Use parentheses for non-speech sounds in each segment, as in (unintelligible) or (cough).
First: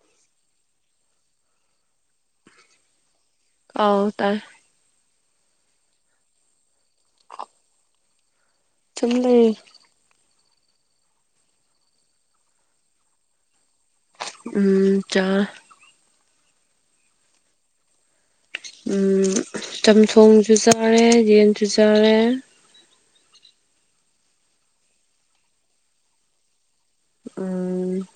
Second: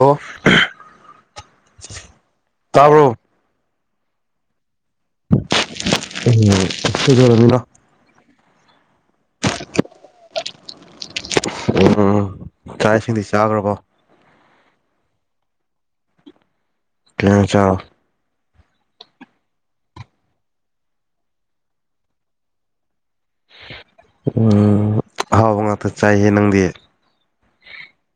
ꯑꯣ ꯑꯍꯥꯝ ꯇꯕꯔꯣ ꯑꯥꯎ ꯇꯥꯏ ꯎꯝꯖꯅꯤꯡꯗ (inaudible) ꯆꯨꯝꯂꯦ ꯎꯝ ꯆꯥꯛ ꯏꯁꯤꯡꯗꯤ ꯆꯥꯈ꯭ꯔꯕꯣ ꯎꯝ ꯆꯥꯔꯦ ꯀꯦꯡꯆꯥ (inaudible) ꯎꯝ ꯆꯝꯊꯣꯡꯁꯨ ꯆꯥꯔꯦ ꯌꯦꯟꯁꯨ ꯆꯥꯔꯦ ꯎꯝ ꯍꯥꯎ ꯉꯇ ꯆꯥꯏꯌꯦ ꯅꯪꯗꯤ ꯎꯝ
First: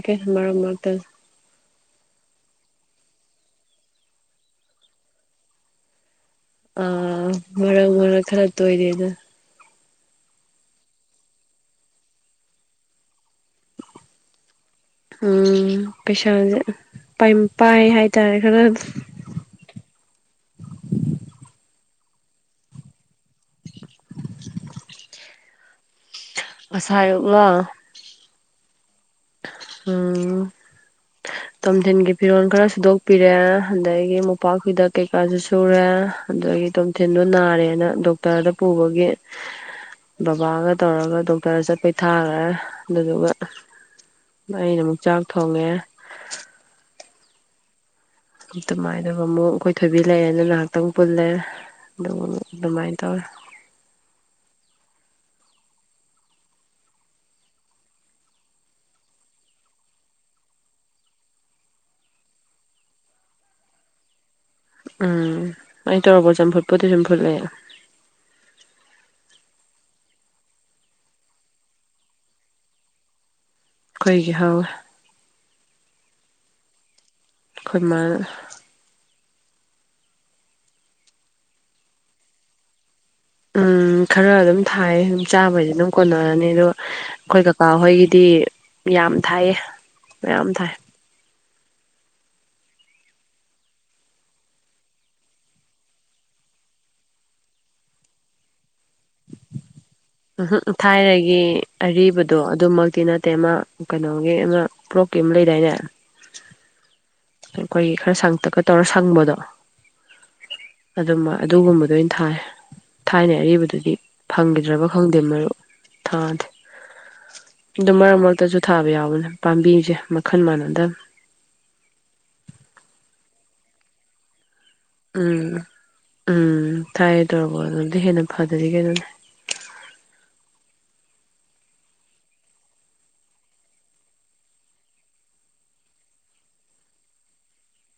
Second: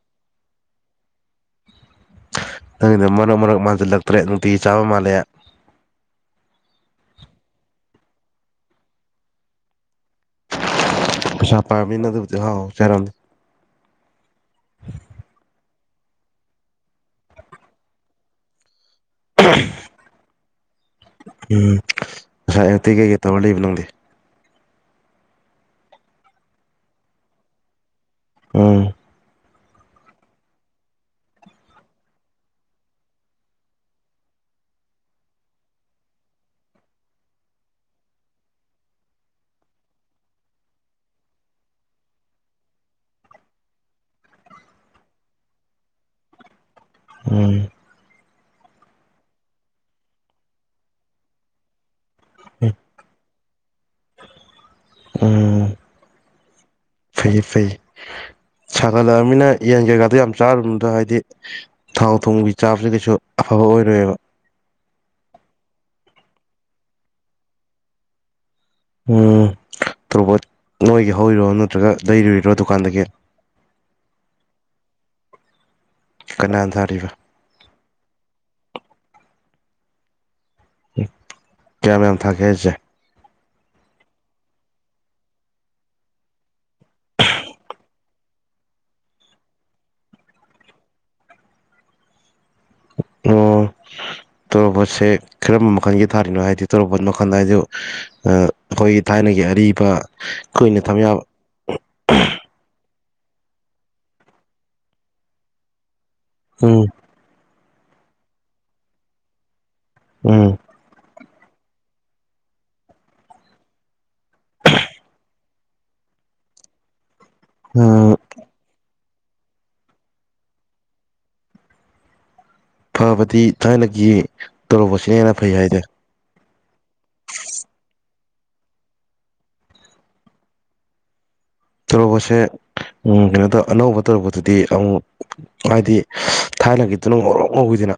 ꯑꯦ ꯃꯔꯛ ꯃꯔꯛꯇ ꯅꯪꯗ ꯃꯔꯛ ꯃꯔꯛ ꯃꯥꯟꯁꯤꯜꯂꯛꯇ꯭ꯔꯦ ꯅꯨꯡꯇꯤꯒꯤ ꯆꯥꯕ ꯃꯥꯜꯂꯦ ꯑꯥ ꯃꯔꯛ ꯃꯔꯛ ꯈꯔ ꯇꯣꯏꯔꯦꯗꯣ ꯄꯩꯁꯥꯄꯥꯃꯤꯅ ꯑꯗꯨꯕꯨꯗꯤ ꯑꯍꯎ ꯑꯍꯎ ꯆꯥꯔꯝꯃꯅꯤ ꯎꯝ ꯄꯩꯁꯥꯥꯁꯦ ꯄꯥꯏ ꯍꯥꯏꯇꯥꯔꯦ ꯈꯔ ꯎꯝ ꯉꯁꯥꯏ ꯑꯉꯇꯩ ꯀꯩꯀꯩ ꯇꯧꯔ ꯂꯩꯕ ꯅꯪꯗꯤ (inaudible) ꯉꯁꯥꯏ ꯑꯌꯨꯛꯂꯣ ꯎꯝ ꯎꯝ ꯇꯣꯝꯊꯤꯟꯒꯤ ꯐꯤꯔꯣꯜ ꯈꯔ ꯁꯨꯗꯣꯛꯄꯤꯔꯦ ꯑꯗꯒꯤ ꯃꯣꯝꯄꯥꯛꯀꯤꯗ ꯀꯩꯀꯥꯁꯨ ꯁꯨꯔꯦ ꯑꯗꯒꯤ ꯇꯣꯝꯊꯤꯟꯗꯣ ꯅꯥꯔꯦꯅ ꯗꯣꯛꯇꯔꯗ ꯄꯨꯕꯒꯤ ꯕꯕꯥꯒ ꯇꯧꯔꯒ ꯗꯣꯛꯇꯔꯗ ꯆꯠꯄꯩ ꯊꯥꯈꯔꯦ ꯑꯗꯨꯗꯨꯒ ꯑꯩꯅ ꯑꯃꯨꯛ ꯆꯥꯛ ꯊꯣꯡꯉꯦ ꯎꯝ ꯇꯃꯥꯏꯅꯕ ꯑꯃꯨꯛ ꯑꯩꯈꯣꯏ ꯊꯣꯏꯕꯤ ꯂꯩꯑꯦꯅ ꯉꯥꯏꯍꯥꯛꯇꯪ ꯄꯨꯜꯂꯦ ꯑꯗꯨꯕꯨ ꯑꯗꯨꯃꯥꯏꯅ ꯇꯧꯋꯦ ꯎꯝ ꯐꯩ ꯐꯩ ꯁꯥꯒꯠꯂꯛꯑꯅꯤꯅ ꯌꯦꯟ ꯀꯩꯀꯥꯗꯣ ꯌꯥꯝ ꯆꯥꯔꯨꯅꯨꯗ ꯍꯥꯏꯗꯤ ꯊꯥꯎ ꯊꯣꯝꯒꯤ ꯆꯥꯕꯕꯁꯤ ꯀꯩꯁꯨ ꯑꯐꯕ ꯑꯣꯏꯔꯣꯏꯕ ꯎꯝ ꯑꯩ ꯇꯣꯔꯣꯕꯣꯠ ꯆꯝꯐꯨꯠꯄꯨꯗꯤ ꯑꯗꯨꯝ ꯐꯨꯠꯂꯦ ꯎꯝ ꯇꯣꯔꯣꯕꯣꯠ ꯅꯣꯏꯒꯤ ꯍꯧꯔꯤꯔꯣ ꯅꯠꯇ꯭ꯔꯒ ꯂꯩꯔꯨꯔꯤꯔꯣ ꯗꯨꯀꯥꯟꯗꯒꯤ ꯑꯩꯈꯣꯏꯒꯤ ꯍꯧꯋꯦ ꯀꯅꯥꯅ ꯊꯔꯤꯕ ꯑꯩ ꯈꯣꯏ ꯃꯅꯥ ꯀꯌꯥꯝ ꯌꯥꯝ ꯊꯒꯦ ꯍꯥꯏꯖꯦ ꯎꯝ ꯈꯔ ꯑꯗꯨꯝ ꯊꯥꯏ ꯆꯥꯕꯩꯗꯤ ꯑꯗꯨꯝ ꯀꯣꯟꯅꯔꯅꯤ ꯑꯗꯣ ꯑꯩꯈꯣꯏ ꯀꯀꯥ ꯍꯣꯏꯒꯤꯗꯤ ꯌꯥꯝ ꯊꯥꯏꯌꯦ ꯃꯌꯥꯝ ꯊꯥꯏ ꯑꯣ ꯇꯣꯔꯣꯕꯣꯠꯁꯦ ꯀꯔꯝꯕ ꯃꯈꯜꯒꯤ ꯊꯥꯔꯤꯅꯣ ꯍꯥꯏꯗꯤ ꯇꯣꯔꯣꯕꯣꯠ ꯃꯈꯜꯗ ꯍꯥꯏꯖꯨ ꯑꯩꯈꯣꯏꯒꯤ ꯊꯥꯏꯅꯒꯤ ꯑꯔꯤꯕ ꯎꯝꯍꯨꯝ ꯀꯨꯏꯅ ꯊꯝ ꯌꯥꯕ ꯊꯥꯏꯔꯒꯤ ꯑꯔꯤꯕꯗꯣ ꯑꯗꯨꯝ ꯑꯗꯨ ꯃꯛꯇꯤ ꯅꯠꯇꯦ ꯑꯃ ꯀꯩꯅꯣꯒꯤ ꯑꯃ ꯄ꯭ꯂꯣꯛꯀꯤ ꯑꯃ ꯂꯩꯗꯥꯏꯅꯦ ꯎꯝ ꯑꯩꯈꯣꯏꯒꯤ ꯈꯔ ꯁꯪꯇꯛꯀ ꯇꯧꯔ ꯁꯪꯕꯗꯣ ꯎꯝ ꯑꯗꯨꯃ ꯑꯗꯨꯒꯨꯝꯕꯗ ꯑꯣꯏꯅ ꯊꯥꯏ ꯊꯥꯏꯅꯩ ꯑꯔꯤꯕ ꯗꯨꯗꯤ ꯐꯪꯈꯤꯗ꯭ꯔꯕ ꯈꯪꯗꯦ ꯃꯔꯨ ꯊꯥꯗꯦ ꯑꯗꯨ ꯎꯝ ꯃꯔꯛ ꯃꯔꯛꯇꯁꯨ ꯊꯥꯕ ꯌꯥꯎꯕꯅꯦ ꯄꯥꯝꯕꯤꯁꯦ ꯃꯈꯜ ꯃꯥꯟꯅꯗꯦ ꯐꯕꯗꯤ ꯊꯥꯏꯅꯒꯤ ꯇꯣꯔꯣꯕꯣꯠꯁꯤꯅ ꯍꯦꯟꯅ ꯎꯝ ꯐꯩ ꯍꯥꯏꯗꯤ ꯎꯝ ꯊꯥꯏꯅꯩ ꯇꯣꯔꯣꯕꯣꯠ ꯑꯗꯨꯗꯤ ꯍꯦꯟꯅ ꯐꯗꯗꯤ ꯀꯩꯅꯣꯅꯦ ꯇꯣꯔꯣꯕꯣꯠꯁꯦ ꯑꯪ ꯀꯩꯅꯣ ꯑꯅꯧꯕ ꯇꯥꯔꯣꯕꯣꯠꯇꯨꯗꯤ ꯑꯃꯨꯛ ꯍꯥꯏꯗꯤ ꯊꯥꯏꯅꯒꯤꯗꯨꯅ ꯉꯧꯔꯣꯛ ꯉꯧꯏꯗꯅ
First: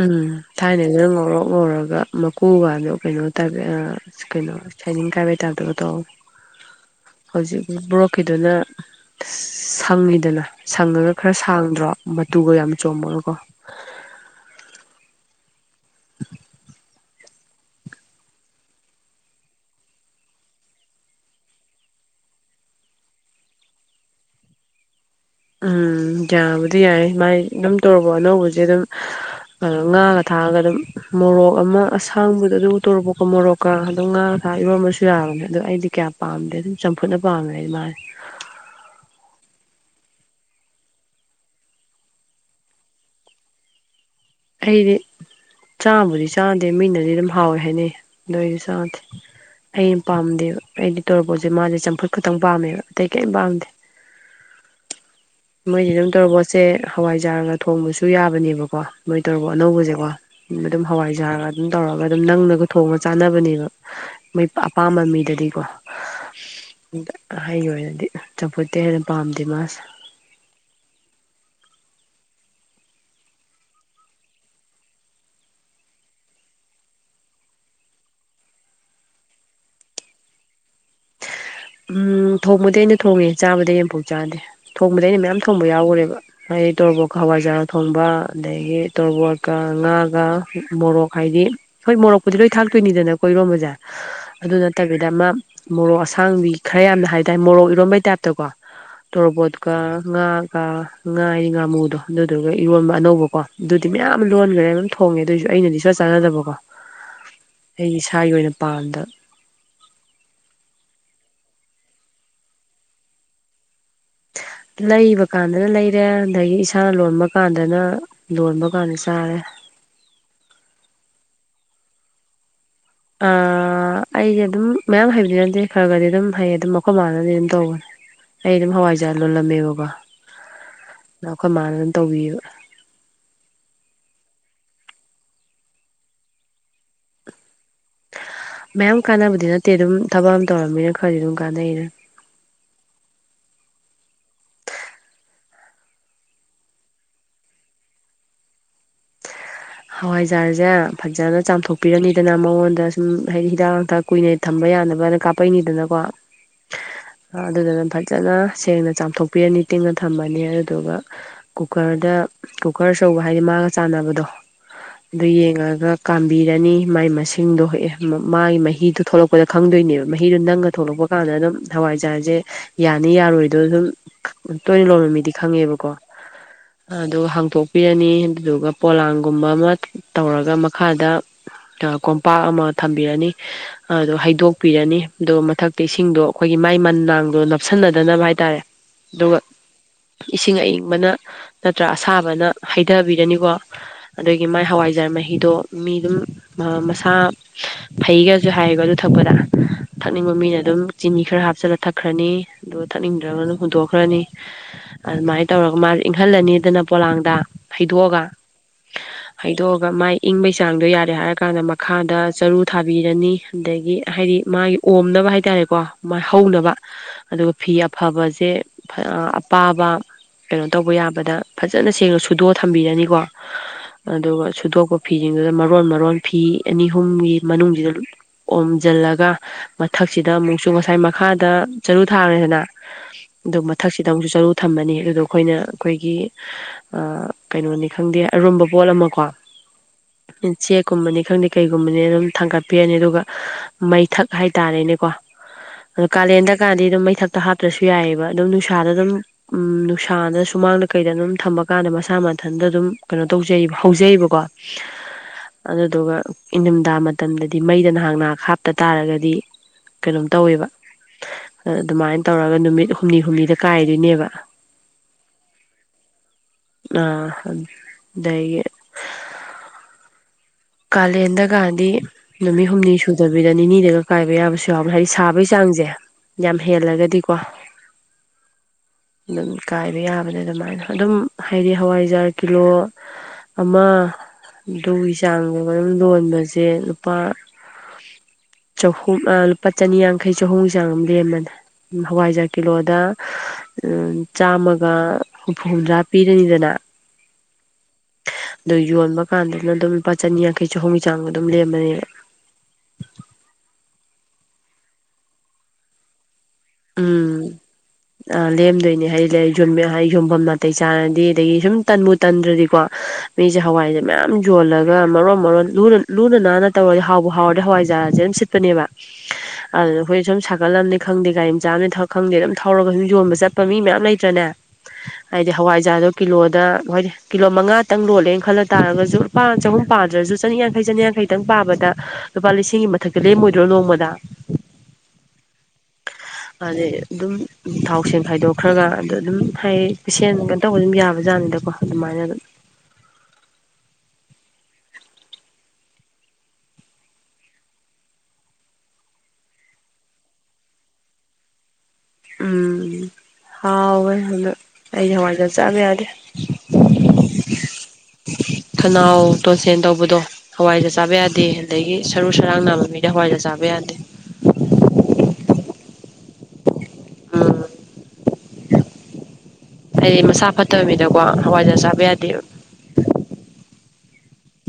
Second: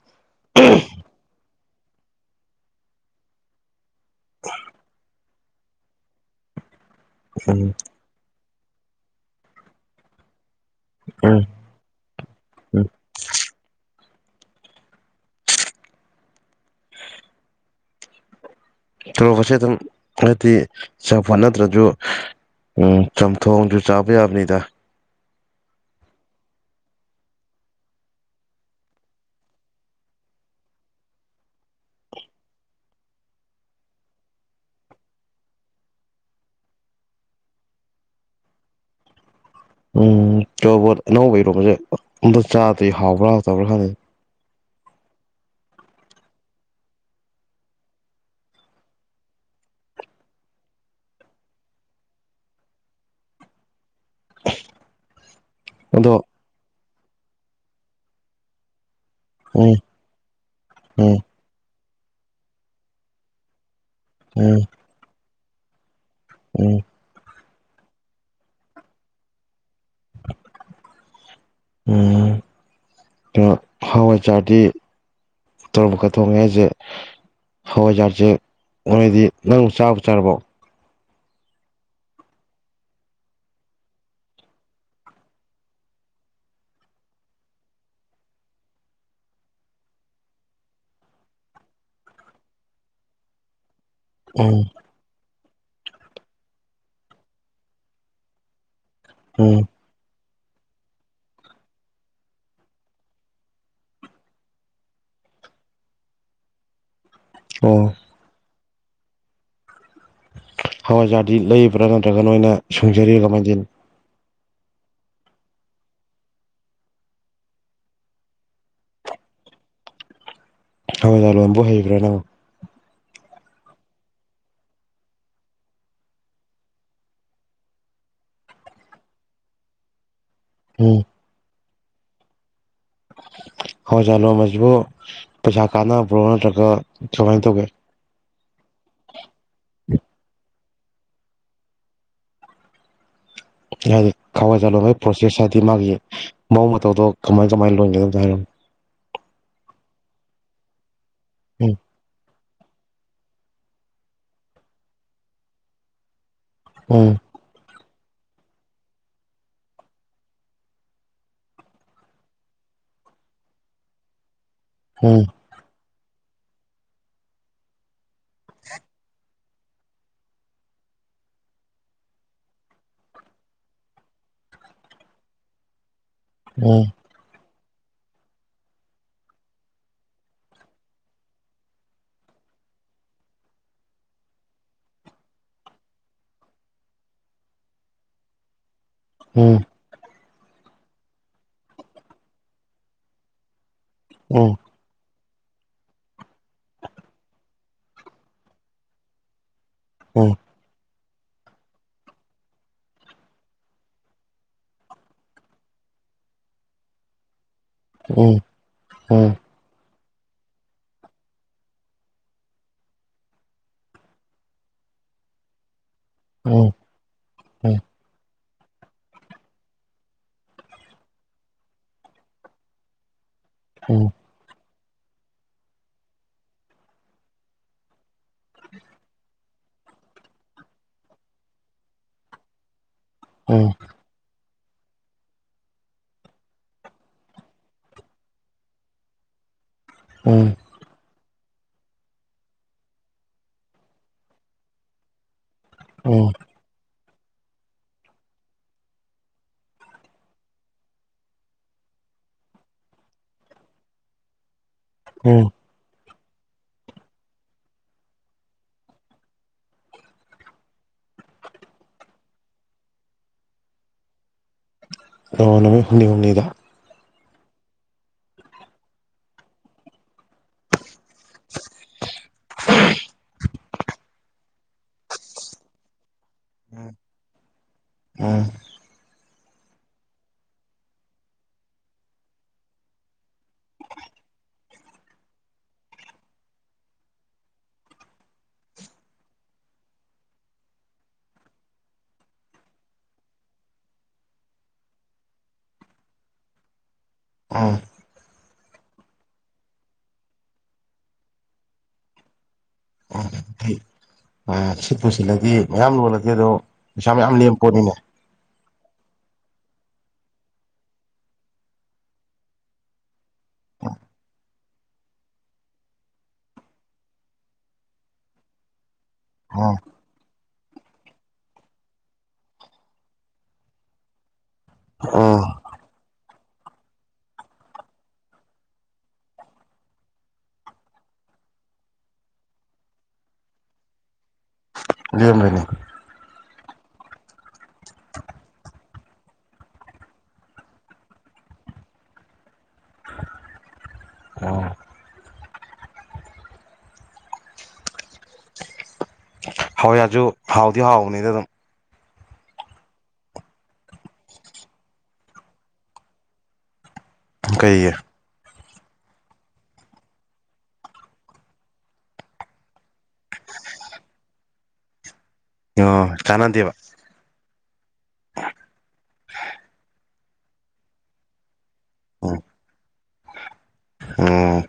ꯎꯝ ꯊꯥꯏꯅꯗꯨꯅ ꯉꯧꯔꯣꯛ ꯉꯧꯔꯒ ꯃꯀꯨ ꯒꯗꯣ ꯀꯩꯅꯣ ꯀꯩꯅꯣ ꯁꯥꯏꯅꯤꯡ ꯀꯕꯒꯤ ꯇꯥꯏꯞꯇ ꯒ ꯇꯧꯕꯅꯤ ꯍꯧꯖꯤꯛ ꯎꯝ ꯕ꯭ꯂꯣꯛꯀꯤꯗꯨꯅ ꯁꯪꯉꯤꯗꯅ ꯁꯪꯉꯒ ꯈꯔ ꯎꯝ ꯁꯥꯡꯗ꯭ꯔꯣ ꯃꯇꯨꯒ ꯌꯥꯝ ꯎꯝ ꯆꯣꯝꯃꯒꯀꯣ ꯇꯣꯔꯣꯕꯣꯠ ꯁꯦ ꯑꯗꯨꯝ ꯍꯥꯏꯗꯤ ꯆꯥꯝꯐꯨꯠ ꯅꯠꯇ꯭ꯔꯁꯨ ꯆꯝꯊꯣꯡꯁꯨ ꯆꯥꯕ ꯌꯥꯕꯅꯤꯗ ꯎꯝ ꯌꯥꯕꯨꯗꯤ ꯌꯥꯏ ꯃꯥꯥꯏ ꯑꯗꯨꯝ ꯇꯣꯔꯣꯕꯣꯠ ꯑꯅꯧꯕꯁꯦ ꯑꯗꯨꯝ ꯉꯥꯒ ꯊꯥꯛ ꯑꯒ ꯑꯗꯨꯝ ꯃꯣꯔꯣꯛ ꯑꯃ ꯑꯁꯥꯡꯕꯗ ꯑꯗꯨ ꯇꯣꯔꯣꯕꯣꯠ ꯃꯣꯔꯣꯛꯀ ꯑꯗꯨꯝ ꯉꯥꯒ ꯊꯥꯛꯒ ꯏꯔꯣꯟꯕꯁꯨ ꯌꯥꯕꯅꯦ ꯑꯗꯨ ꯑꯩꯗꯤ ꯀꯌꯥ ꯄꯥꯝꯗꯦ ꯑꯗꯨꯝ ꯆꯝꯐꯨꯠꯅ ꯄꯥꯝꯃꯦ ꯑꯩ ꯃꯥꯁꯦ ꯎꯝ ꯇꯣꯔꯣꯕꯣꯠ ꯑꯅꯧꯕ ꯏꯔꯣꯝꯕꯁꯦ ꯑꯝꯇ ꯆꯥꯗ꯭ꯔꯤ ꯍꯥꯎꯕ꯭ꯔꯥ ꯍꯥꯎꯇꯕ꯭ꯔꯥ ꯈꯪꯗꯦ ꯑꯩꯗꯤ ꯆꯥꯕꯨꯗꯤ ꯆꯥꯗꯦ ꯃꯤꯅꯗꯤ ꯑꯗꯨꯝ ꯍꯥꯎꯋꯦ ꯍꯥꯏꯅꯩ ꯑꯗꯨꯗ ꯑꯩꯗꯤ ꯆꯥꯗꯦ ꯑꯩꯅ ꯄꯥꯝꯗꯦꯕ ꯑꯩꯗꯤ ꯇꯣꯔꯣꯕꯣꯠ ꯁꯦ ꯃꯥꯁꯦ ꯆꯝꯐꯨꯠ ꯈꯛꯇꯪ ꯄꯥꯝꯃꯦꯕ ꯑꯇꯩ ꯀꯔꯤꯝ ꯄꯥꯝꯗꯦ ꯃꯣꯏ ꯑꯗꯨꯝ ꯑꯗꯣ ꯇꯣꯔꯣꯕꯣꯠ ꯁꯦ ꯍꯋꯥꯏꯖꯥꯔꯒ ꯊꯣꯡꯕꯁꯨ ꯌꯥꯕꯅꯦꯕꯀꯣ ꯃꯣꯏ ꯇꯣꯔꯣꯕꯣꯠ ꯎꯝ ꯑꯅꯧꯕ ꯁꯦꯀꯣ ꯑꯗꯨꯝ ꯎꯝ ꯍꯋꯥꯏꯖꯔꯒ ꯑꯗꯨꯝ ꯇꯧꯔꯒ ꯑꯗꯨꯝ ꯅꯪꯅꯒ ꯊꯣꯡꯒ ꯆꯥꯅꯕ ꯅꯦꯕ ꯃꯤ ꯎꯝ ꯑꯄꯥꯝꯕ ꯃꯤꯗꯗꯤ (inaudible) ꯎꯝ (inaudible) ꯑꯩꯒꯤ ꯑꯣꯏꯅꯗꯤ ꯆꯝꯐꯨꯠꯇꯤ ꯍꯦꯟꯅ ꯄꯥꯝꯗꯦ ꯃꯥꯁꯦ ꯎꯝ ꯍꯋꯥꯏꯖꯥꯔꯗꯤ ꯇꯣꯔꯣꯕꯣꯠꯀ ꯊꯣꯡꯉꯦ ꯍꯥꯏꯁꯦ ꯍꯋꯥꯏꯖꯥꯔꯁꯖꯦ ꯃꯣꯏꯗꯤ ꯅꯪ ꯆꯥꯕꯨ ꯆꯥꯔꯕꯣ ꯎꯝ ꯊꯣꯡꯕꯗꯤ ꯑꯩꯅ ꯊꯣꯡꯉꯦ ꯆꯥꯕꯗꯤ ꯑꯩ ꯑꯝꯐꯥꯎ ꯆꯥꯗꯦ ꯊꯣꯡꯕꯗꯤ ꯑꯩꯅ ꯃꯌꯥꯝ ꯊꯣꯡꯕ ꯌꯥꯎ ꯈꯔꯦꯕ ꯍꯥꯏꯗꯤ ꯇꯣꯔꯣꯕꯣꯠꯀ ꯍꯋꯥꯏꯖꯥꯔꯒ ꯊꯣꯡꯕ ꯑꯗꯒꯤ ꯇꯣꯔꯣꯕꯣꯠꯀ ꯉꯥꯒ ꯃꯣꯔꯣꯛ ꯍꯥꯏꯗꯤ ꯍꯣꯏ ꯃꯣꯔꯣꯛꯄꯨꯗꯤ ꯂꯣꯏ ꯊꯥꯛꯇꯣꯏꯅꯤꯗꯅ ꯀꯣ ꯏꯔꯣꯝꯕꯁꯦ ꯑꯗꯨ ꯎꯝ ꯅꯠꯇꯕꯤꯗ ꯑꯃ ꯃꯣꯔꯣꯛ ꯑꯁꯥꯡꯕꯤ ꯈꯔ ꯌꯥꯝꯅ ꯍꯥꯏꯇꯥꯔꯦ ꯃꯣꯔꯣꯛ ꯏꯔꯣꯝꯕꯩ ꯇꯥꯏꯞꯇꯀꯣ ꯎꯝ ꯇꯣꯔꯣꯕꯣꯠꯀ ꯉꯥꯒ ꯉꯥ ꯉꯥꯃꯨꯗꯣ ꯑꯗꯨꯗꯨꯒ ꯏꯔꯣꯟꯕ ꯑꯅꯧꯕꯀꯣ ꯑꯗꯨꯗꯤ ꯃꯌꯥꯝ ꯂꯣꯟꯈꯔꯦ ꯑꯗꯨꯝ ꯊꯣꯡꯉꯦ ꯑꯗꯨ ꯑꯣꯏꯁꯨ ꯑꯩꯅꯗꯤ ꯁꯨꯡꯆꯥ ꯆꯥꯗꯕꯀꯣ ꯑꯣ ꯑꯩ ꯏꯁꯥꯒꯤ ꯑꯣꯏꯅ ꯄꯥꯥꯟꯗ ꯍꯋꯥꯏꯖꯥꯔꯗꯤ ꯂꯩꯕ꯭ꯔꯥ ꯅꯠꯇ꯭ꯔꯒ ꯅꯣꯏꯅ ꯁꯨꯡꯖꯔꯤꯔ ꯀꯃꯥꯏ ꯇꯧꯔꯤꯅꯣ ꯂꯩꯕ ꯀꯥꯟꯗꯅ ꯂꯩꯔꯦ ꯑꯗꯩꯒꯤ ꯏꯁꯥꯅ ꯂꯣꯟꯕ ꯀꯥꯟꯗꯅ ꯂꯣꯟꯕ ꯀꯥꯟꯗ ꯆꯥꯔꯦ ꯍꯋꯥꯏꯖꯥꯔ ꯂꯣꯟꯕꯨ ꯍꯩꯕ꯭ꯔꯥ ꯅꯪ ꯑ ꯑꯩꯁꯦ ꯑꯗꯨꯝ ꯃꯌꯥꯝ ꯍꯩꯕꯗꯤ ꯅꯠꯇꯦ ꯈꯔ ꯈꯔꯗꯤ ꯑꯗꯨꯝ ꯍꯩ ꯑꯗꯨꯝ ꯑꯩꯈꯣꯏ ꯃꯥꯅꯗꯤ ꯑꯗꯨꯝ ꯇꯧꯕꯅꯦ ꯑꯩ ꯑꯗꯨꯝ ꯍꯋꯥꯏꯖꯥꯔ ꯂꯣꯜꯂꯝꯃꯦꯕꯀꯣ ꯎꯝ ꯑꯩꯈꯣꯏꯃꯥꯅ ꯇꯧꯕꯤꯌꯦꯕ ꯍꯋꯥꯏꯖꯥꯔ ꯂꯣꯟꯕꯁꯤꯕꯨ ꯄꯩꯁꯥ ꯀꯥꯟꯅꯕ꯭ꯔꯣ ꯅꯠꯇ꯭ꯔꯒ ꯀꯃꯥꯏꯅ ꯇꯧꯒꯦ ꯃꯌꯥꯝ ꯀꯥꯟꯅꯕꯗꯤ ꯅꯠꯇꯦ ꯑꯗꯨꯝ ꯊꯕꯛ ꯑꯃ ꯇꯧꯔꯕꯅꯤꯅ ꯈꯔꯗꯤ ꯑꯗꯨꯝ ꯀꯥꯟꯅꯩꯅ ꯍꯥꯏꯗꯤ ꯍꯋꯥꯏꯖꯥꯔ ꯂꯣꯟꯕꯒꯤ ꯄ꯭ꯔꯣꯁꯦꯁ ꯍꯥꯏꯗꯤ ꯃꯥꯒꯤ ꯃꯑꯣꯡ ꯃꯇꯧꯗꯣ ꯀꯃꯥꯏ ꯀꯃꯥꯏꯅ ꯂꯣꯟꯒꯦ ꯑꯝꯇ ꯍꯥꯏꯔꯛꯎꯅꯦ ꯍꯋꯥꯏꯖꯥꯔꯖꯦ ꯐꯖꯅ ꯆꯥꯝꯊꯣꯛꯄꯤꯔꯅꯤꯗꯅ ꯃꯉꯣꯟꯗ ꯁꯨꯝ ꯍꯥꯏꯗꯤ ꯍꯤꯗꯥꯛ ꯂꯥꯡꯊꯛ ꯀꯨꯏꯅ ꯊꯝꯕ ꯌꯥꯅꯕꯅ ꯀꯥꯞꯄꯛꯏꯅꯤꯗꯅꯀꯣ ꯎꯝ ꯑꯗꯨꯗꯨꯅ ꯐꯩ ꯐꯖꯅ ꯁꯦꯡꯅ ꯆꯥꯝꯊꯣꯛꯄꯤꯔꯅꯤ ꯇꯤꯡꯅ ꯊꯝꯃꯅꯤ ꯑꯗꯨꯗꯨꯒ ꯀꯨꯀꯔꯗ ꯀꯨꯀꯔ ꯑꯆꯧꯕ ꯍꯥꯏꯗꯤ ꯃꯥꯒ ꯆꯥꯟꯅꯕꯗꯣ ꯎꯝ ꯑꯗꯨ ꯌꯦꯡꯉꯒ ꯀꯥꯝꯕꯤꯔꯅꯤ ꯃꯥꯏ ꯃꯁꯤꯡꯗꯣꯍꯣꯢꯅ ꯃꯥꯒꯤ ꯃꯍꯤꯗꯨ ꯊꯣꯛꯂꯛ ꯑꯩꯈꯣꯏꯗ ꯈꯪꯗꯣꯏꯅꯦꯕ ꯃꯍꯤꯗꯣ ꯅꯪꯉ ꯊꯣꯛꯂꯛꯄ ꯀꯥꯟꯗꯅ ꯍꯋꯥꯏꯖꯥꯔꯁꯦ ꯌꯥꯅꯤ ꯌꯥꯔꯣꯏꯗꯣ ꯑꯗꯨꯝ ꯇꯣꯏꯅ ꯂꯣꯟꯕ ꯃꯤꯗꯤ ꯈꯪꯉꯦꯕꯀꯣ ꯎꯝ ꯑꯗꯨꯒ ꯍꯥꯡꯗꯣꯛ ꯄꯤꯔꯅꯤ ꯑꯗꯨꯗꯨꯒ ꯄꯣꯂꯥꯡ ꯨꯒꯨꯝꯕ ꯑꯃ ꯇꯧꯔꯒ ꯃꯈꯥꯗ ꯀꯣꯝꯄꯥꯛ ꯑꯃ ꯊꯝꯕꯤꯔꯅꯤ ꯑꯗꯣ ꯍꯩꯗꯣꯛꯄꯤꯔꯅꯤ ꯑꯗꯨꯒ ꯃꯊꯛꯀꯤ ꯏꯁꯤꯡꯗꯣ ꯑꯩꯈꯣꯏꯒꯤ ꯃꯥꯏ ꯃꯅꯥꯡꯗꯣ ꯅꯞꯁꯤꯟꯅꯗꯅꯕ ꯍꯥꯏꯇꯥꯔꯦ ꯑꯗꯨꯒ ꯎꯝ ꯎꯝ ꯏꯁꯤꯡ ꯑꯏꯪꯕꯅ ꯅꯠꯇ꯭ꯔ ꯑꯁꯥꯕꯅ ꯍꯩꯗꯕꯤꯔꯅꯤꯀꯣ ꯑꯗꯒꯤ ꯃꯥꯏ ꯍꯋꯥꯏꯖꯥꯔ ꯃꯍꯤ ꯃꯍꯤꯗꯣ ꯃꯤ ꯑꯗꯨꯝ ꯃꯁꯥ ꯐꯩꯒꯁꯨ ꯍꯥꯏꯌꯦꯕ ꯑꯗꯨ ꯊꯛꯄꯗ ꯊꯛꯅꯤꯡꯕ ꯎꯝ ꯃꯤꯅ ꯑꯗꯨꯝ ꯆꯤꯅꯤ ꯈꯔ ꯍꯥꯞꯆꯤꯜꯂ ꯊꯛꯈ꯭ꯔꯅꯤ ꯑꯗꯨꯒ ꯊꯛꯅꯤꯡꯗ꯭ꯔꯒꯅ ꯍꯨꯟꯗꯣꯛꯈ꯭ꯔꯅꯤ ꯑꯗꯨꯃꯥꯏꯅ ꯇꯧꯔꯒ ꯃꯥꯁꯤ ꯏꯪꯍꯜꯂꯅꯤꯗꯅ ꯄꯣꯂꯥꯡꯗ ꯍꯩꯗꯣꯛꯑꯒ ꯎꯝ ꯎꯝ ꯎꯝ ꯍꯩꯗꯣꯛ ꯃꯥꯏ ꯏꯪꯕꯩ ꯆꯥꯡꯗꯣ ꯌꯥꯔꯦ ꯍꯥꯏꯔꯀꯥꯟꯗ ꯃꯈꯥꯗ ꯆꯔꯨ ꯊꯥꯕꯤꯔꯅꯤ ꯑꯗꯒꯤ ꯍꯥꯏꯗꯤ ꯃꯥꯒꯤ ꯑꯣꯝꯅꯕ ꯍꯥꯏꯇꯥꯔꯦꯀꯣ ꯃꯥ ꯎꯝ ꯍꯧꯅꯕ ꯑꯗꯨꯒ ꯐꯤ ꯎꯝ ꯑꯐꯕꯁꯦ ꯑꯄꯥꯕ ꯀꯩꯅꯣ ꯇꯧꯕ ꯌꯥꯕꯗ ꯐꯖꯅ ꯁꯦꯡꯅ ꯁꯨꯗꯣꯛꯑ ꯊꯝꯕꯤꯔꯅꯤꯀꯣ ꯎꯝ ꯑꯗꯨꯒ ꯁꯨꯗꯣꯛꯄ ꯐꯤꯁꯤꯡꯗꯨꯗ ꯃꯔꯣꯟ ꯃꯔꯣꯟ ꯐꯤ ꯑꯅꯤ ꯑꯍꯨꯝꯒꯤ ꯃꯅꯨꯡꯁꯤꯗ ꯑꯣꯝꯖꯜꯂꯒ ꯃꯊꯛꯁꯤꯗ ꯑꯃꯨꯛꯁꯨ ꯉꯁꯥꯏ ꯃꯈꯥꯗ ꯆꯔꯨ ꯊꯥꯈ꯭ꯔꯦꯗꯅ ꯑꯗꯨ ꯎꯝ ꯃꯊꯛꯁꯤꯗ ꯑꯃꯨꯛꯁꯨ ꯆꯔꯨ ꯊꯝꯃꯅꯤ ꯑꯗꯨꯗꯣ ꯑꯩꯈꯣꯏꯅ ꯑꯩꯈꯣꯏꯒꯤ ꯀꯩꯅꯣꯅꯤ ꯈꯪꯗꯦ ꯑꯔꯨꯝꯕ ꯄꯣꯠ ꯑꯃ ꯀꯣ ꯎꯝ ꯆꯦꯛ ꯀꯨꯝꯃꯅꯤ ꯈꯪꯗꯦ ꯀꯩꯒꯨꯝꯕꯅꯤ ꯑꯗꯨꯝ ꯊꯥꯡꯀꯠꯄꯤꯔꯅꯤ ꯑꯗꯨꯒ ꯃꯩꯊꯛ ꯍꯥꯏꯇꯥꯔꯦꯅꯦꯀꯣ ꯑꯗꯨ ꯎꯝ ꯀꯥꯂꯦꯟꯗ ꯀꯥꯗꯣ ꯑꯗꯨꯝ ꯃꯩ ꯊꯛꯇ ꯍꯥꯞꯇ꯭ꯔꯁꯨ ꯌꯥꯏꯑꯦꯕ ꯑꯗꯨꯝ ꯅꯨꯡꯁꯥꯗ ꯑꯗꯨꯝ ꯎ ꯅꯨꯡꯁꯥꯗ ꯁꯨꯃꯥꯡꯗ ꯀꯩꯗ ꯑꯗꯨꯝ ꯊꯝꯝꯕ ꯀꯥꯟꯗ ꯃꯁꯥ ꯃꯊꯟꯇ ꯑꯗꯨꯝ ꯀꯩꯅꯣ ꯇꯧꯖꯩꯕ ꯍꯧꯖꯩꯌꯦꯕꯀꯣ ꯎꯝ ꯑꯗꯨꯗꯨꯒ ꯏꯟꯗꯝꯗꯥ ꯃꯇꯝꯗꯗꯤ ꯃꯩꯗ ꯅꯍꯥꯛ ꯅꯍꯥꯛ ꯍꯥꯞꯇ ꯇꯥꯔꯒꯗꯤ ꯀꯩꯅꯣꯝ ꯇꯧꯋꯦꯕ ꯑꯗꯨꯃꯥꯏꯅ ꯇꯧꯔꯒ ꯅꯨꯃꯤꯠ ꯍꯨꯝꯅꯤ ꯍꯨꯝꯅꯤꯗ ꯀꯥꯏꯔꯤꯅꯦꯕ ꯑꯗꯣ ꯅꯨꯃꯤꯠ ꯍꯨꯝꯅꯤ ꯍꯨꯝꯅꯤꯗ (unintelligible) ꯗꯩꯒꯤ ꯀꯥꯂꯦꯟꯗꯒꯥꯟꯗꯤ ꯅꯨꯃꯤꯠ ꯍꯨꯝꯅꯤ ꯁꯨꯗꯕꯤꯗ ꯅꯤꯅꯤꯗꯒ ꯀꯥꯏꯕ ꯌꯥꯕꯁꯨ ꯌꯥꯎꯅꯤ ꯍꯥꯏꯗꯤ ꯁꯥꯕꯩ ꯆꯥꯡꯖꯦ ꯌꯥꯝ ꯍꯦꯜꯂꯒꯗꯤꯀꯣ ꯎꯝ ꯑꯗꯨꯝ ꯀꯥꯏꯕ ꯌꯥꯕꯅꯦ ꯑꯗꯨꯃꯥꯏꯅ ꯑꯗꯨꯝ ꯍꯥꯏꯗꯤ ꯍꯋꯥꯏꯖꯥꯔ ꯀꯤꯂꯣ ꯑꯃ ꯑꯗꯨꯏ ꯆꯥꯡ ꯑꯗꯨꯝ ꯂꯣꯟꯕꯖꯦ ꯂꯨꯄꯥ ꯆꯍꯨꯝ ꯂꯨꯄꯥ ꯆꯅꯤ ꯌꯥꯡꯈꯩ ꯆꯍꯨꯝꯒꯤ ꯆꯥꯡ ꯑꯃ ꯂꯦꯝꯕꯅꯦ ꯍꯋꯥꯏꯖꯔ ꯀꯤꯂꯣꯗ ꯆꯥꯝꯃꯒ ꯍꯨꯝꯐꯨ ꯍꯨꯝꯗ꯭ꯔꯥ ꯄꯤꯔꯅꯤꯗꯅ ꯑꯝ ꯑꯗꯣ ꯌꯣꯟꯕ ꯀꯥꯟꯗꯅ ꯑꯗꯨꯝ ꯂꯨꯄꯥ ꯆꯅꯤ ꯌꯥꯡꯈꯩ ꯆꯍꯨꯝꯒꯤ ꯆꯥꯡ ꯑꯗꯨꯝ ꯂꯦꯝꯕꯅꯦꯕ ꯎ ꯐꯩ ꯁꯤꯠꯄꯨ ꯁꯤꯠꯂꯗꯤ ꯃꯌꯥꯝ ꯂꯣꯜꯂꯗꯤ ꯑꯗꯣ ꯄꯩꯁꯥ ꯃꯌꯥꯝ ꯎꯝ ꯂꯦꯝ ꯄꯣꯠꯅꯤꯅꯦ ꯑ ꯂꯦꯝꯗꯣꯏꯅꯦ ꯍꯥꯏꯗꯤ ꯂꯩ ꯌꯣꯟꯕ ꯍꯥꯏ ꯌꯣꯟꯕꯝ ꯅꯥꯇꯩ ꯆꯥꯔꯗꯤ ꯑꯗꯩ ꯁꯨꯝ ꯇꯟꯕꯨꯨ ꯇꯟꯗ꯭ꯔꯗꯤꯀꯣ ꯃꯤꯖꯦ ꯍꯋꯥꯏꯖꯦ ꯃꯌꯥꯝ ꯌꯣꯜꯂꯒ ꯃꯔꯣꯟ ꯃꯔꯣꯟ ꯂꯨꯅ ꯂꯨꯅ ꯅꯥꯟꯅ ꯇꯧꯔꯗꯤ ꯍꯥꯎꯕ ꯍꯥꯎꯔꯗꯤ ꯍꯋꯥꯏꯖꯥꯔꯖꯦ ꯑꯗꯨꯝ ꯁꯤꯠꯄꯅꯦꯕ ꯎꯝ ꯑꯗꯨꯗ ꯈꯣꯏ ꯁꯨꯝ ꯁꯛ ꯀꯂꯝ ꯅꯤ ꯈꯪꯗꯦ ꯀꯥꯏ ꯃꯆꯥ ꯑꯃꯅꯤ ꯊꯛ ꯈꯪꯗꯦ ꯑꯗꯨꯝ ꯊꯧꯔꯒ ꯁꯨꯝ ꯌꯣꯟꯕ ꯆꯠꯄ ꯃꯤ ꯃꯌꯥꯝ ꯂꯩꯇ꯭ꯔꯅꯦ ꯎꯝ ꯍꯥꯏꯗꯤ ꯍꯋꯥꯏꯖꯥꯔꯗꯣ ꯀꯤꯂꯣꯗ ꯍꯥꯏꯗꯤ ꯀꯤꯂꯣ ꯃꯉꯥꯇꯪ ꯂꯣꯜꯂꯦꯅ ꯈꯜꯂ ꯇꯥꯔꯒꯁꯨ ꯂꯨꯄꯥ ꯆꯍꯨꯝ ꯄꯥꯗ꯭ꯔꯁꯨ ꯆꯅꯤꯌꯥꯡꯈꯩ ꯆꯅꯤꯌꯥꯡꯈꯩꯇꯪ ꯄꯥꯕꯗ ꯂꯨꯄꯥ ꯂꯤꯁꯤꯡꯒꯤ ꯃꯊꯛꯇ ꯂꯦꯝꯃꯣꯏꯗ꯭ꯔꯣ ꯅꯣꯡꯃꯗ ꯂꯦꯝꯒꯅꯤ ꯑꯗꯩ ꯑꯗꯨꯝ ꯊꯥꯎ ꯁꯦꯟ ꯈꯥꯏꯗꯣꯛꯈ꯭ꯔꯒ ꯑꯗꯨꯗ ꯑꯗꯨꯝ ꯍꯥꯏ ꯁꯦꯟ ꯀꯩꯅꯣ ꯇꯧꯕ ꯑꯗꯨꯝ ꯌꯥꯕꯖꯥꯠꯅꯤꯗꯀꯣ ꯑꯗꯨꯃꯥꯏꯅ ꯑꯗꯨꯝ ꯑꯣ ꯍꯋꯥꯏꯖꯥꯔꯖꯨ ꯍꯥꯎꯗꯤ ꯍꯥꯎꯕꯅꯤꯗ ꯑꯗꯨꯝ ꯎꯝ ꯍꯥꯎꯋꯦ ꯑꯗꯣ ꯑꯩꯗꯤ ꯍꯋꯥꯏꯖꯥꯔ ꯆꯥꯕ ꯌꯥꯗꯦ ꯀꯩꯒꯤ ꯈꯅꯥꯎ ꯇꯣꯟꯁꯤꯟ ꯇꯧꯕꯗꯣ ꯍꯋꯥꯏꯖꯥꯔ ꯆꯥꯕ ꯌꯥꯗꯦ ꯑꯗꯒꯤ ꯁꯔꯨ ꯁꯔꯥꯡ ꯅꯥꯕ ꯃꯤꯗ ꯍꯋꯥꯏꯖꯥꯔ ꯆꯥꯕ ꯌꯥꯗꯦ ꯑꯣ ꯀꯥꯅꯗꯦꯕ ꯑꯝ (inaudible) ꯍꯥꯏꯗꯤ ꯃꯁꯥ ꯐꯠꯇꯕ ꯃꯤꯗꯀꯣ ꯍꯋꯥꯏꯖꯥꯔ ꯆꯥꯕ ꯕ ꯎꯝ ꯌꯥꯗꯦꯕ ꯎꯝ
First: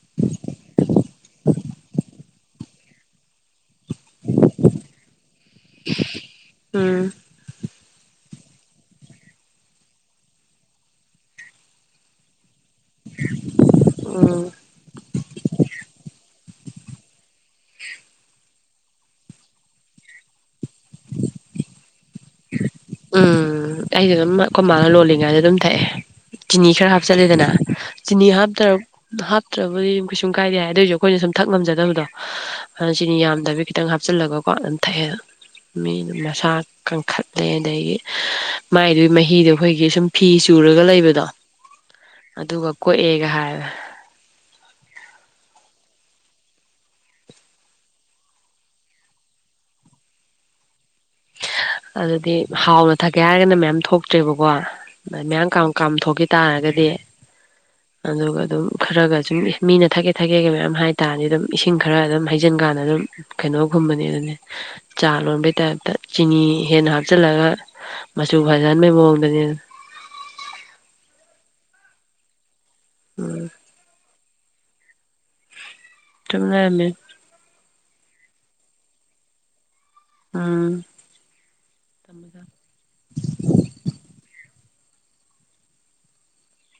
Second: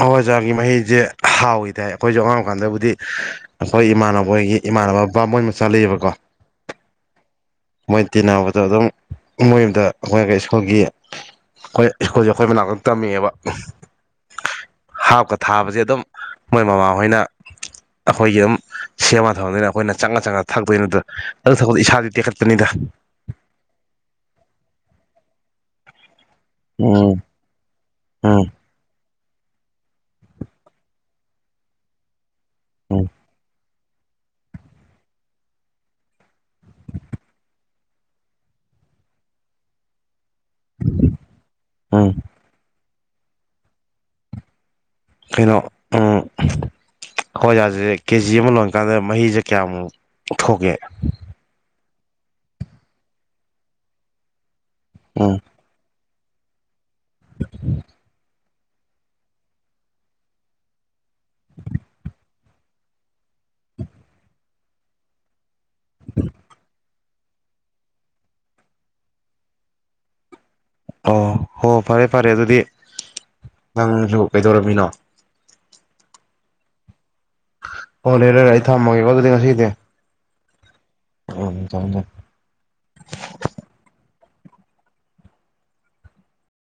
ꯍꯋꯥꯖꯥꯔꯒꯤ ꯃꯍꯤꯁꯦ ꯍꯥꯎꯋꯦꯗꯤ ꯇꯥꯏ ꯑꯩꯈꯣꯏꯁꯨ ꯑꯉꯥꯡ ꯄꯥꯟꯗꯕꯨꯗꯤ ꯑꯩꯈꯣꯏ ꯏꯃꯥꯟꯅꯕ ꯍꯣꯏꯒꯤ ꯏꯃꯥꯟꯅꯕ ꯕꯥꯃꯣꯟ ꯃꯆꯥ ꯂꯩꯕꯀꯣ ꯎꯝ ꯃꯣꯏ ꯇꯤꯟꯅꯕꯗ ꯑꯗꯨꯝ ꯃꯣꯏꯌꯨꯝꯗ ꯑꯩꯈꯣꯏ ꯁ꯭ꯀꯨꯜꯒꯤ ꯑꯩꯈꯣꯏ ꯁꯀꯨꯜꯁꯦ ꯑꯩꯈꯣꯏ ꯃꯅꯥꯛ ꯇꯝꯃꯦꯑꯕ ꯎꯝ ꯍꯥꯞꯀ ꯊꯥꯕꯁꯦ ꯑꯗꯨꯝ ꯃꯣꯏ ꯃꯃꯥꯍꯣꯏꯅ ꯑꯩꯈꯣꯏꯒꯤ ꯑꯗꯨꯝ ꯁꯦꯝꯃ ꯊꯝꯗꯣꯏꯅꯦ ꯑꯩꯈꯣꯏꯅ ꯆꯪꯉ ꯆꯪꯉꯒ ꯊꯛꯇꯣꯏꯅꯤ ꯑꯗꯨ ꯊꯛꯄꯗꯤ ꯏꯁꯥꯗꯤ ꯇꯦꯛꯈꯠ ꯎꯅꯤꯗ ꯎꯝ ꯑꯩꯁꯨ ꯑꯗꯨꯝ ꯑꯩꯈꯣꯏꯃꯥꯅ ꯂꯣꯜꯂꯤꯉꯩꯗ ꯑꯗꯨꯝ ꯊꯛꯑꯦ ꯆꯤꯅꯤ ꯈꯔ ꯎꯝ ꯍꯥꯞꯆꯜꯂꯦꯗꯅ ꯆꯤꯅꯤ ꯎꯝ ꯍꯥꯞꯇꯔ ꯍꯥꯞꯇ꯭ꯔꯕꯗꯤ ꯀꯩꯁꯨꯝ ꯀꯥꯏꯗꯦ ꯍꯥꯏ ꯑꯗꯣꯏꯁꯨ ꯑꯩꯈꯣꯏꯅ ꯁꯨꯝ ꯊꯛ ꯉꯝꯖꯗꯕꯗꯣ ꯍꯥꯟꯅ ꯎꯝ ꯆꯅꯤ ꯌꯥꯝꯗ ꯈꯤꯇꯪ ꯍꯥꯞꯆꯤꯜꯂꯒꯀꯣ ꯑꯗꯨꯝ ꯊꯛꯑꯦ ꯃꯤ ꯃꯁꯥ ꯀꯟꯈꯠꯂꯦ ꯑꯗꯒꯤ ꯃꯥꯏꯗꯨꯒꯤ ꯃꯍꯤꯗꯣ ꯑꯩꯈꯣꯏꯒꯤ ꯁꯨꯝ ꯐꯤ ꯆꯨꯔꯒ ꯂꯩꯕꯗꯣ ꯎꯝ ꯑꯗꯨꯒ ꯀꯣꯛꯑꯦꯒ ꯍꯥꯏꯔꯒ ꯀꯩꯅꯣ ꯎꯝ ꯍꯥꯋꯥꯏꯖꯥꯁꯦ ꯀꯦꯖꯤ ꯑꯃ ꯂꯣꯟꯀꯥꯟꯗ ꯃꯍꯤꯁꯦ ꯀꯌꯥꯃꯨꯛ ꯊꯣꯛꯀꯦ ꯑꯗꯨꯗꯤ ꯍꯥꯎꯅ ꯊꯛꯀꯦ ꯍꯥꯏꯔꯒꯅ ꯃꯌꯥꯝ ꯊꯣꯛꯇ꯭ꯔꯦꯕꯀꯣ ꯎꯝ ꯃꯌꯥꯝ ꯀꯝ ꯀꯝ ꯊꯣꯛꯈꯤ ꯇꯥꯔꯒꯗꯤ ꯑꯗꯨꯒ ꯑꯗꯨꯝ ꯈꯔꯒꯗꯤ ꯃꯤꯅ ꯊꯛꯒꯦ ꯊꯛꯒꯦꯒ ꯃꯌꯥꯝ ꯍꯥꯏ ꯇꯗꯤ ꯑꯗꯨꯝ ꯏꯁꯤꯡ ꯈꯔ ꯑꯗꯨꯝ ꯍꯩ ꯇꯖꯤꯡꯀꯥꯟꯗ ꯑꯗꯨꯝ ꯀꯩꯅꯣꯝ ꯈꯨꯝꯕꯅꯦ ꯑꯗꯨꯅꯦ ꯆꯥ ꯂꯣꯟꯕꯩ ꯇꯥꯏꯞ ꯆꯤꯅꯤ ꯍꯦꯟꯅ ꯍꯥꯞꯆꯤꯜꯂꯒ ꯃꯆꯨ ꯐꯖꯍꯟꯕꯒꯤ ꯃꯑꯣꯡꯗꯅꯦ ꯑꯥ ꯍꯣ ꯐꯔꯦ ꯐꯔꯦ ꯑꯗꯨꯗꯤ ꯎꯝ ꯑꯪꯁꯨ ꯀꯩꯗꯧꯔꯝꯃꯤꯅꯣ ꯆꯨꯝ ꯂꯩꯔꯝꯃꯦ ꯑꯣ ꯌꯥꯔꯦ ꯌꯥꯔꯦ ꯑꯩ ꯊꯝꯃꯒꯦ ꯀꯣ ꯉꯁꯤꯗꯤ ꯎꯝ ꯎꯝ ꯊꯃꯦ ꯊꯃꯦ